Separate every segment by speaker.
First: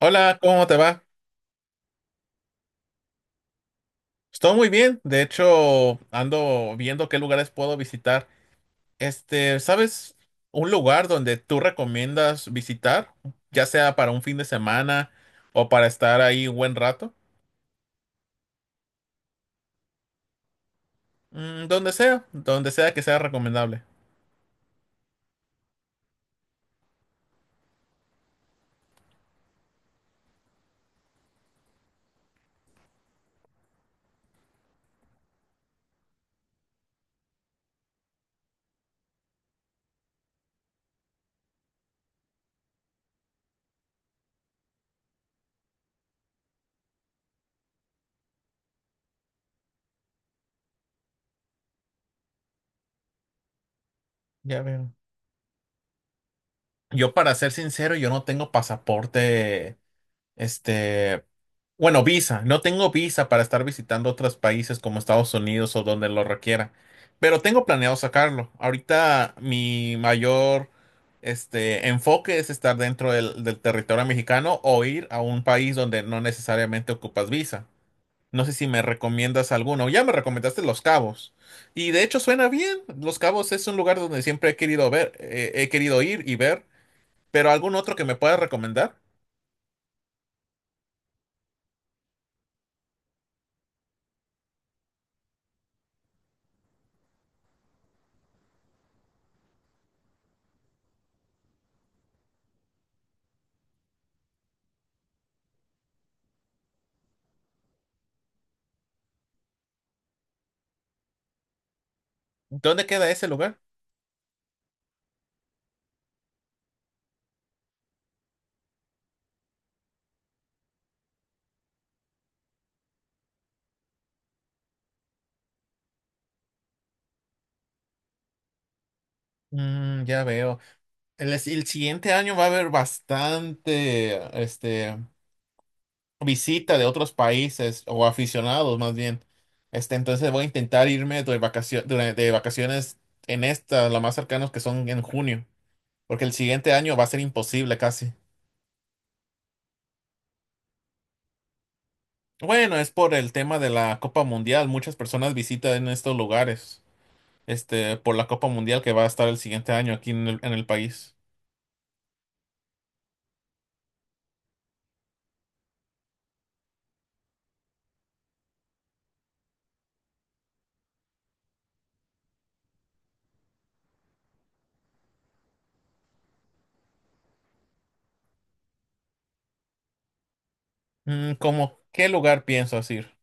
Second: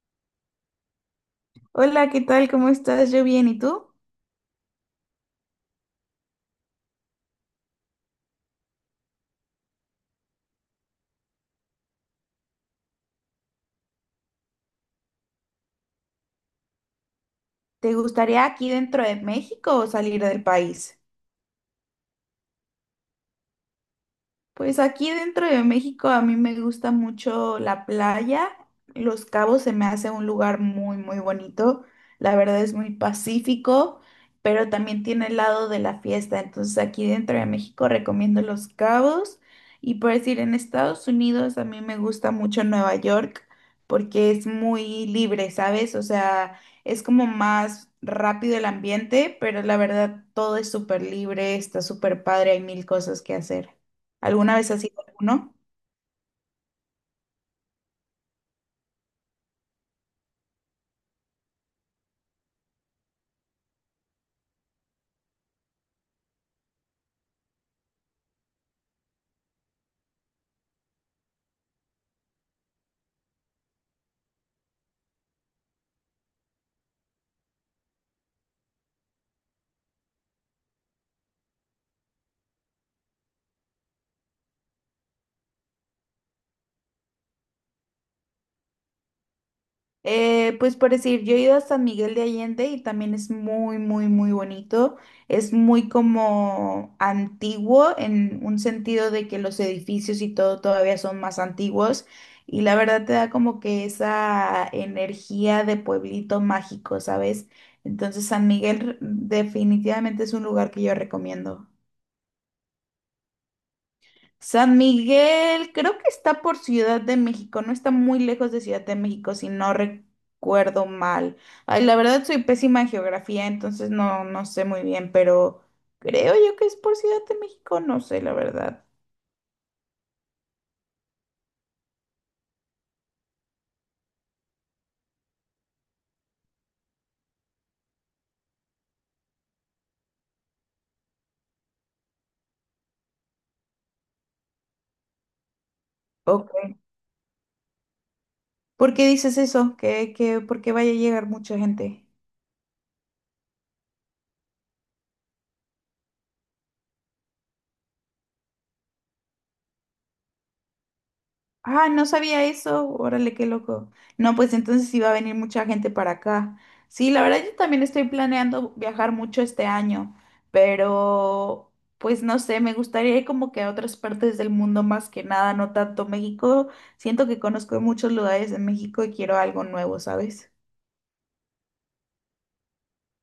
Speaker 1: Hola, ¿cómo te va?
Speaker 2: Hola, ¿qué tal? ¿Cómo estás? Yo bien, ¿y tú?
Speaker 1: Estoy muy bien. De hecho, ando viendo qué lugares puedo visitar. ¿Sabes un lugar donde tú recomiendas visitar? Ya sea para un fin de semana o para estar ahí un buen rato.
Speaker 2: ¿Te gustaría aquí dentro de México o salir del país?
Speaker 1: Mm, donde sea que sea recomendable.
Speaker 2: Pues aquí dentro de México a mí me gusta mucho la playa. Los Cabos se me hace un lugar muy, muy bonito. La verdad es muy pacífico, pero también tiene el lado de la fiesta. Entonces aquí dentro de México recomiendo Los Cabos. Y por decir, en Estados Unidos a mí me gusta mucho Nueva York porque es muy libre, ¿sabes? O sea, es como más rápido el ambiente, pero la verdad todo es súper libre, está súper padre, hay mil cosas que hacer. ¿Alguna
Speaker 1: Ya
Speaker 2: vez has
Speaker 1: veo.
Speaker 2: ido a alguno?
Speaker 1: Yo, para ser sincero, yo no tengo pasaporte, este, bueno, visa. No tengo visa para estar visitando otros países como Estados Unidos o donde lo requiera. Pero tengo planeado sacarlo. Ahorita mi mayor enfoque es estar dentro del territorio mexicano o ir a un país donde no necesariamente ocupas visa. No sé si me recomiendas alguno. Ya me recomendaste Los Cabos. Y de hecho suena bien. Los Cabos es un lugar donde siempre he querido ver, he querido ir y ver. Pero algún otro que me puedas recomendar.
Speaker 2: Pues por decir, yo he ido a San Miguel de Allende y también es muy, muy, muy bonito. Es muy como antiguo en un sentido de que los edificios y todo todavía son más antiguos y la verdad te da como que esa energía de pueblito mágico, ¿sabes? Entonces San Miguel definitivamente es un lugar que yo recomiendo.
Speaker 1: ¿Dónde queda ese lugar?
Speaker 2: San Miguel, creo que está por Ciudad de México, no está muy lejos de Ciudad de México, si no recuerdo mal. Ay, la verdad soy pésima en geografía, entonces no, no sé muy bien, pero creo yo que es por Ciudad de México, no sé la verdad.
Speaker 1: Mm, ya veo. El siguiente año va a haber bastante, visita de otros países o aficionados más bien. Este, entonces voy a intentar irme de vacaciones en esta, lo más cercanos que son en junio, porque el
Speaker 2: Ok.
Speaker 1: siguiente año va a ser imposible casi.
Speaker 2: ¿Por qué dices eso? ¿Qué, por qué vaya a llegar mucha gente?
Speaker 1: Bueno, es por el tema de la Copa Mundial. Muchas personas visitan estos lugares, por la Copa Mundial que va a estar el siguiente año aquí en en el país.
Speaker 2: Ah, no sabía eso. Órale, qué loco. No, pues entonces sí va a venir mucha gente para acá. Sí, la verdad yo también estoy planeando viajar mucho este año, pero pues no sé, me gustaría ir como que a otras partes del mundo más que nada, no tanto México. Siento que conozco muchos lugares en México y quiero algo nuevo, ¿sabes?
Speaker 1: Mm, ¿cómo qué lugar piensas ir?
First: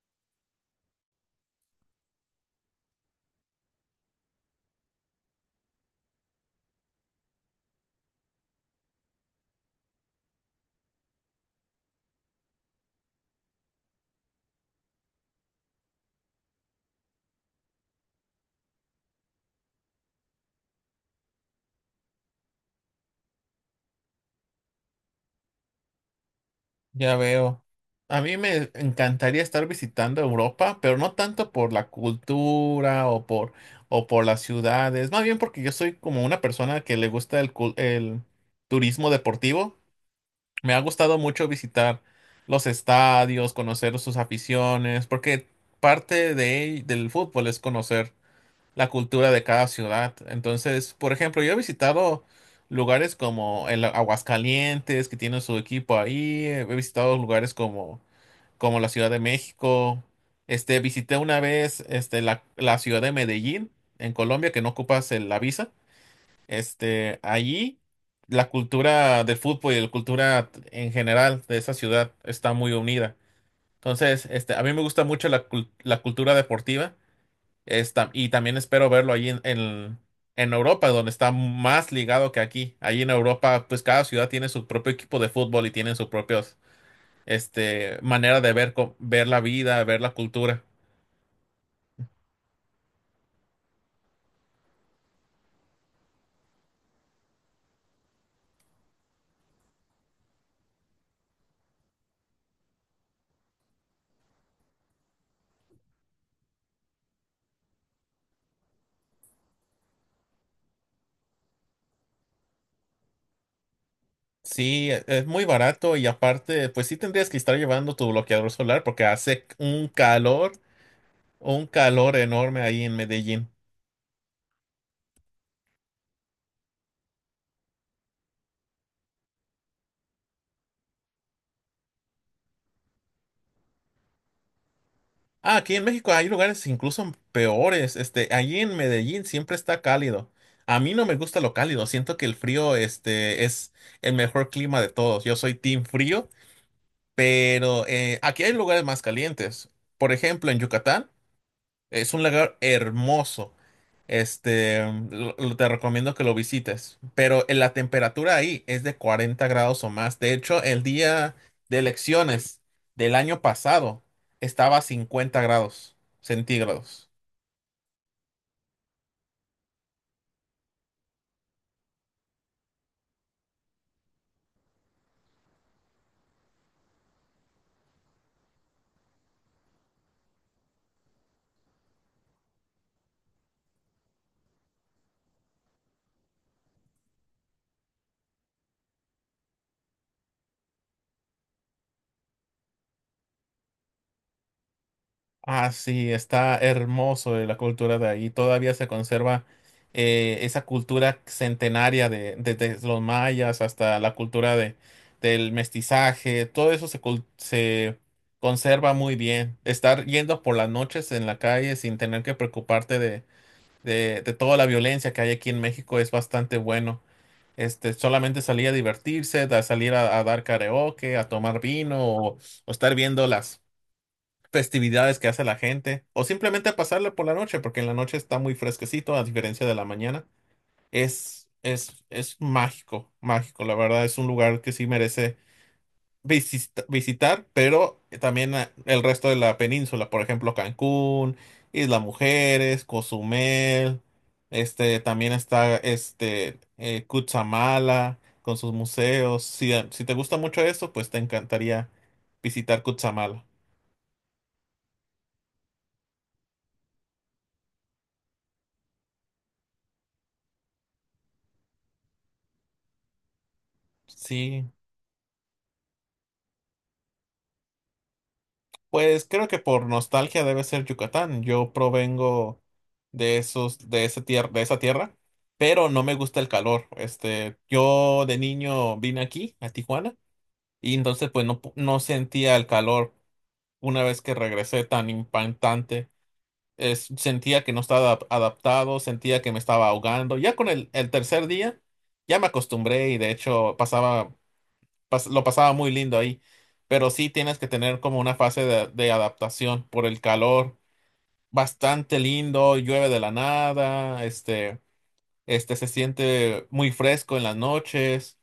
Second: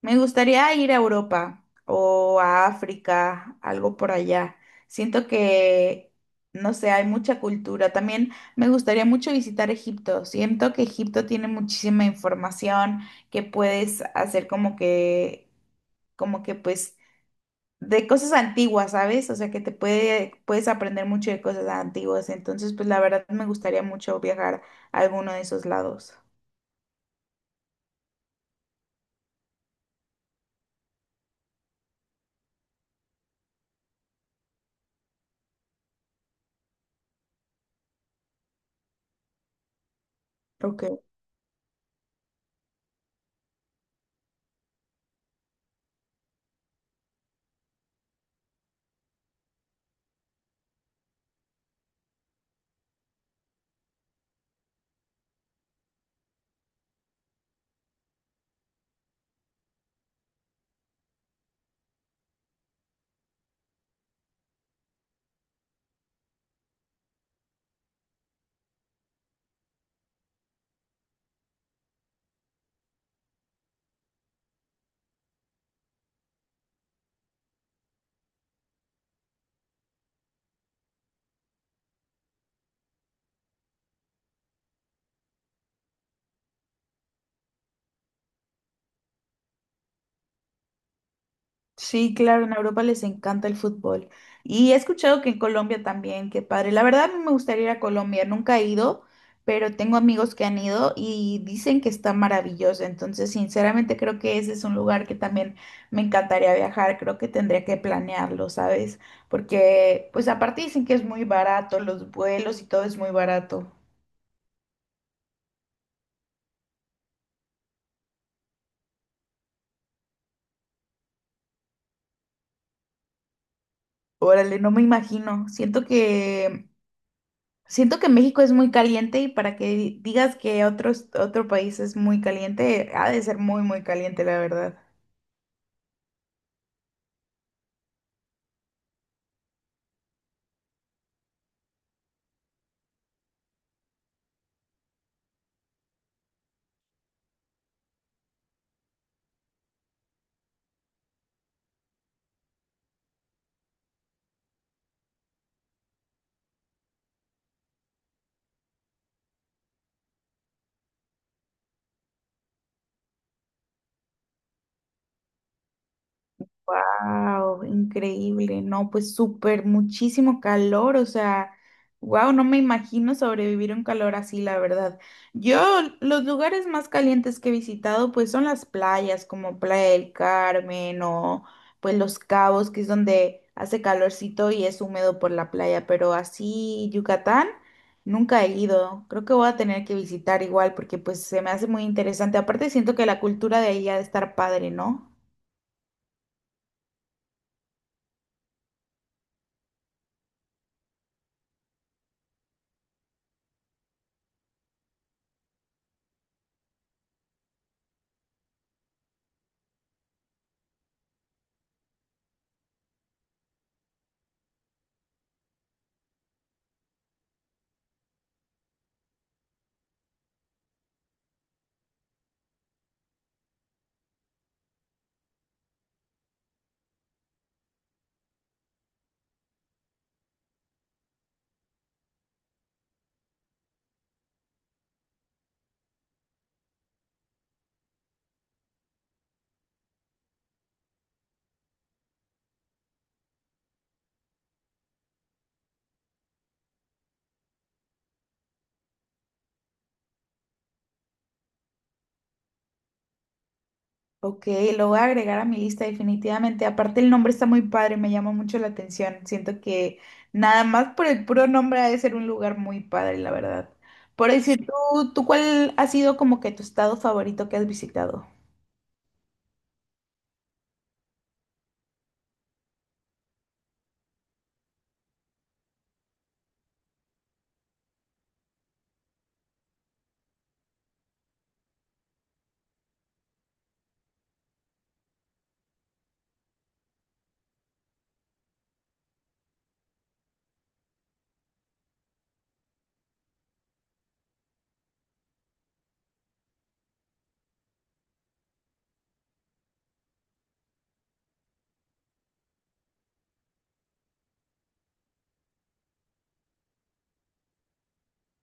Speaker 2: Me gustaría ir a Europa o a África, algo por allá. Siento que, no sé, hay mucha cultura. También me gustaría mucho visitar Egipto. Siento que Egipto tiene muchísima información que puedes hacer como que pues, de cosas antiguas, ¿sabes? O sea, que te puede, puedes aprender mucho de cosas antiguas. Entonces, pues la verdad me gustaría mucho viajar a alguno de esos lados.
Speaker 1: Ya veo. A mí me encantaría estar visitando Europa, pero no tanto por la cultura o por las ciudades, más bien porque yo soy como una persona que le gusta el turismo deportivo. Me ha
Speaker 2: Ok.
Speaker 1: gustado mucho visitar los estadios, conocer sus aficiones, porque del fútbol es conocer la cultura de cada ciudad. Entonces, por ejemplo, yo he visitado lugares como el Aguascalientes, que tiene su equipo ahí, he visitado como la Ciudad de México, visité una vez la ciudad de Medellín, en Colombia, que no ocupas la visa. Allí la cultura del fútbol y la cultura en general de esa ciudad está muy unida. Entonces, a mí me gusta mucho la cultura deportiva. Y también espero verlo ahí en Europa, donde está más ligado que aquí. Ahí en Europa, pues cada ciudad tiene su propio equipo de fútbol y tienen sus propios, manera de ver, ver la vida, ver la cultura.
Speaker 2: Sí, claro, en Europa les encanta el fútbol. Y he escuchado que en Colombia también, qué padre. La verdad me gustaría ir a Colombia, nunca he ido, pero tengo amigos que han ido y dicen que está maravilloso. Entonces, sinceramente creo que ese es un lugar que también me encantaría viajar. Creo que tendría que planearlo, ¿sabes? Porque, pues aparte dicen que es muy barato, los vuelos y todo es muy barato.
Speaker 1: Sí, es muy barato y aparte, pues sí tendrías que estar llevando tu bloqueador solar porque hace un calor enorme ahí en Medellín.
Speaker 2: Órale, no me imagino. Siento que México es muy caliente y para que digas que otro, otro país es muy caliente, ha de ser muy, muy caliente, la verdad.
Speaker 1: Ah, aquí en México hay lugares incluso peores. Allí en Medellín siempre está cálido. A mí no me gusta lo cálido. Siento que el frío es el mejor clima de todos. Yo soy team frío, pero aquí hay lugares más calientes. Por ejemplo, en Yucatán. Es un lugar hermoso. Este, Te recomiendo que lo visites. Pero en la temperatura ahí es de 40 grados o más. De hecho, el día de elecciones del año pasado estaba a 50 grados centígrados.
Speaker 2: Wow, increíble, no, pues súper, muchísimo calor, o sea, wow, no me imagino sobrevivir un calor así, la verdad. Yo, los lugares más calientes que he visitado, pues son las playas, como Playa del Carmen o pues Los Cabos, que es donde hace calorcito y es húmedo por la playa, pero así Yucatán nunca he ido. Creo que voy a tener que visitar igual porque pues se me hace muy interesante. Aparte siento que la cultura de ahí ha de estar padre, ¿no?
Speaker 1: Ah, sí, está hermoso de la cultura de ahí. Todavía se conserva esa cultura centenaria de, desde los mayas hasta la cultura del mestizaje. Todo eso se conserva muy bien. Estar yendo por las noches en la calle sin tener que preocuparte de toda la violencia que hay aquí en México es bastante bueno. Solamente salir a divertirse, salir a dar karaoke, a tomar vino, o estar viendo las festividades que hace la gente, o simplemente pasarla por la noche, porque en la noche está muy fresquecito, a diferencia de la mañana. Es mágico, mágico, la verdad, es un lugar que sí merece visitar, pero también el resto de la península, por ejemplo, Cancún, Isla Mujeres, Cozumel, también está Cutzamala con sus museos. Si te gusta mucho eso, pues te encantaría visitar Cutzamala.
Speaker 2: Ok, lo voy a agregar a mi lista definitivamente. Aparte el nombre está muy padre, me llama mucho la atención. Siento que nada más por el puro nombre ha de ser un lugar muy padre, la verdad. Por decir,
Speaker 1: Sí.
Speaker 2: ¿tú cuál ha sido como que tu estado favorito que has visitado?
Speaker 1: Pues creo que por nostalgia debe ser Yucatán. Yo provengo de esa tierra, pero no me gusta el calor. Yo de niño vine aquí, a Tijuana, y entonces no sentía el calor una vez que regresé tan impactante. Sentía que no estaba adaptado, sentía que me estaba ahogando. Ya con el tercer día ya me acostumbré y de hecho lo pasaba muy lindo ahí. Pero sí tienes que tener como una fase de adaptación por el calor. Bastante lindo, llueve de la nada, se siente muy fresco en las noches,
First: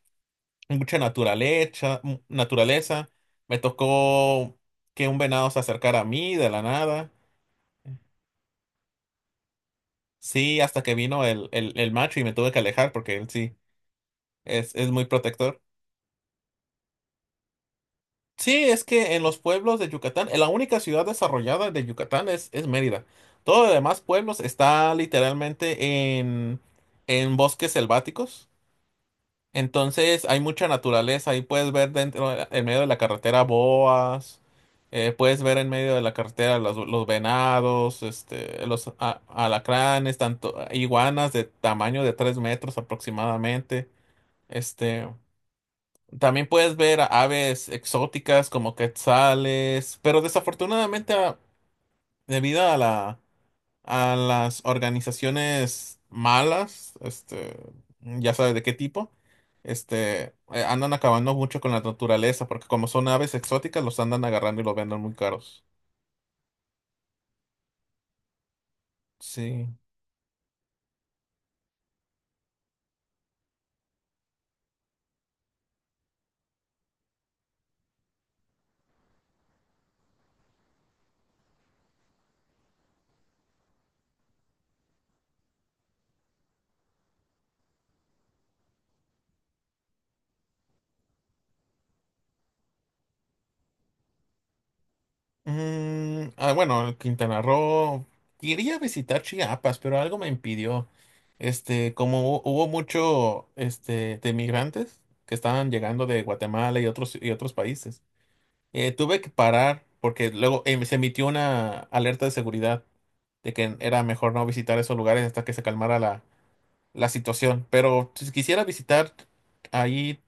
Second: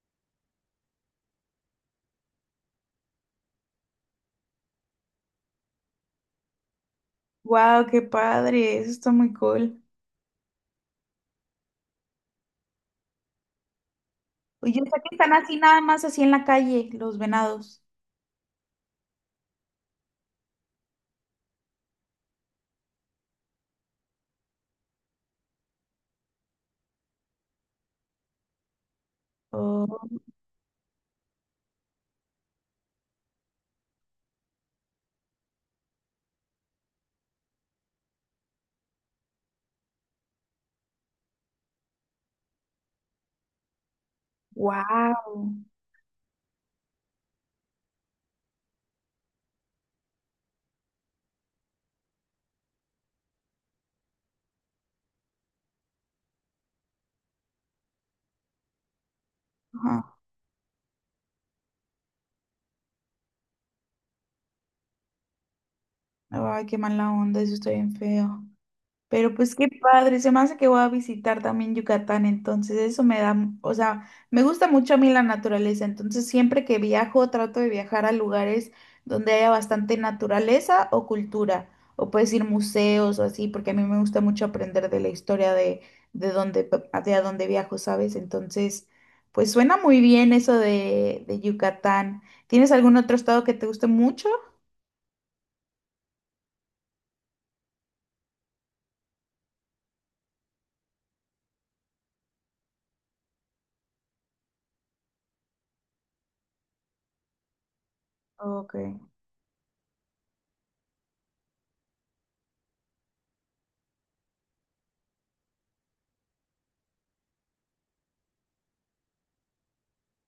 Speaker 1: mucha naturaleza, naturaleza. Me tocó que un venado se acercara a mí de la nada.
Speaker 2: Wow, qué padre, eso está muy cool.
Speaker 1: Sí, hasta que vino el macho y me tuve que alejar porque él sí
Speaker 2: Y yo
Speaker 1: es
Speaker 2: sé
Speaker 1: muy
Speaker 2: que están así
Speaker 1: protector.
Speaker 2: nada más así en la calle, los venados.
Speaker 1: Sí, es que en los pueblos de Yucatán, en la única ciudad desarrollada de Yucatán es Mérida. Todo los demás pueblos está literalmente en bosques selváticos.
Speaker 2: Oh,
Speaker 1: Entonces hay mucha naturaleza. Ahí puedes ver dentro, en medio de la carretera boas, puedes ver en medio de la carretera los venados, alacranes, tanto iguanas de tamaño de 3 metros aproximadamente. este.
Speaker 2: wow.
Speaker 1: También puedes ver a aves exóticas como quetzales, pero desafortunadamente debido a a las organizaciones malas, ya sabes de qué tipo, andan acabando mucho con la naturaleza, porque como son aves exóticas, los andan agarrando y los venden muy caros.
Speaker 2: Ay, qué mala onda, eso está bien feo. Pero pues
Speaker 1: Sí.
Speaker 2: qué padre, se me hace que voy a visitar también Yucatán, entonces eso me da, o sea, me gusta mucho a mí la naturaleza, entonces siempre que viajo trato de viajar a lugares donde haya bastante naturaleza o cultura, o puedes ir museos o así, porque a mí me gusta mucho aprender de la historia de donde, de a dónde viajo, ¿sabes? Entonces, pues suena muy bien eso de Yucatán. ¿Tienes algún otro estado que te guste mucho?
Speaker 1: Mm, ah, bueno, Quintana Roo. Quería visitar Chiapas, pero algo me impidió. Hubo mucho, de migrantes que estaban llegando de Guatemala y otros países.
Speaker 2: Ok,
Speaker 1: Eh, tuve que parar porque luego se emitió una alerta de seguridad de que era mejor no visitar esos lugares hasta que se calmara la situación. Pero si quisiera visitar ahí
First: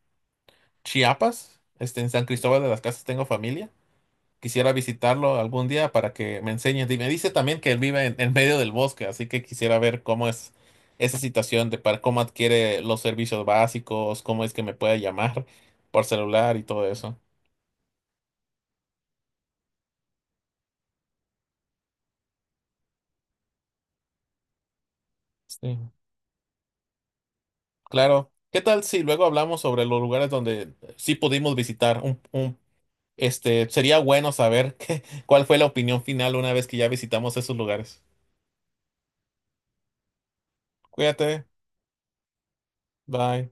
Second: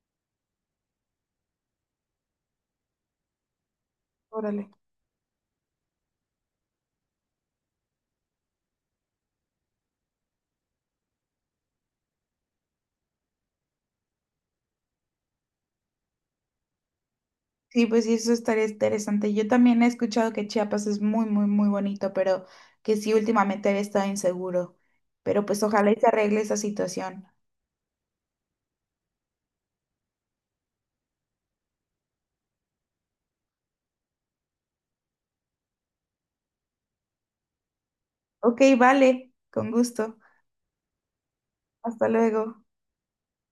Speaker 1: Chiapas, en San Cristóbal de las Casas tengo familia.
Speaker 2: órale.
Speaker 1: Quisiera visitarlo algún día para que me enseñe. Y me dice también que él vive en medio del bosque, así que quisiera ver cómo es esa situación de para cómo adquiere los servicios básicos, cómo es que me puede llamar por celular y todo eso.
Speaker 2: Sí, pues sí, eso estaría interesante. Yo también he escuchado que Chiapas es muy, muy, muy bonito, pero que sí últimamente había estado inseguro. Pero pues ojalá
Speaker 1: Sí,
Speaker 2: y se arregle esa situación.
Speaker 1: claro. ¿Qué tal si luego hablamos sobre los lugares donde sí pudimos visitar? Sería bueno saber cuál fue la opinión final una vez que ya visitamos esos lugares.
Speaker 2: Ok, vale, con gusto.
Speaker 1: Cuídate.
Speaker 2: Hasta luego.
Speaker 1: Bye.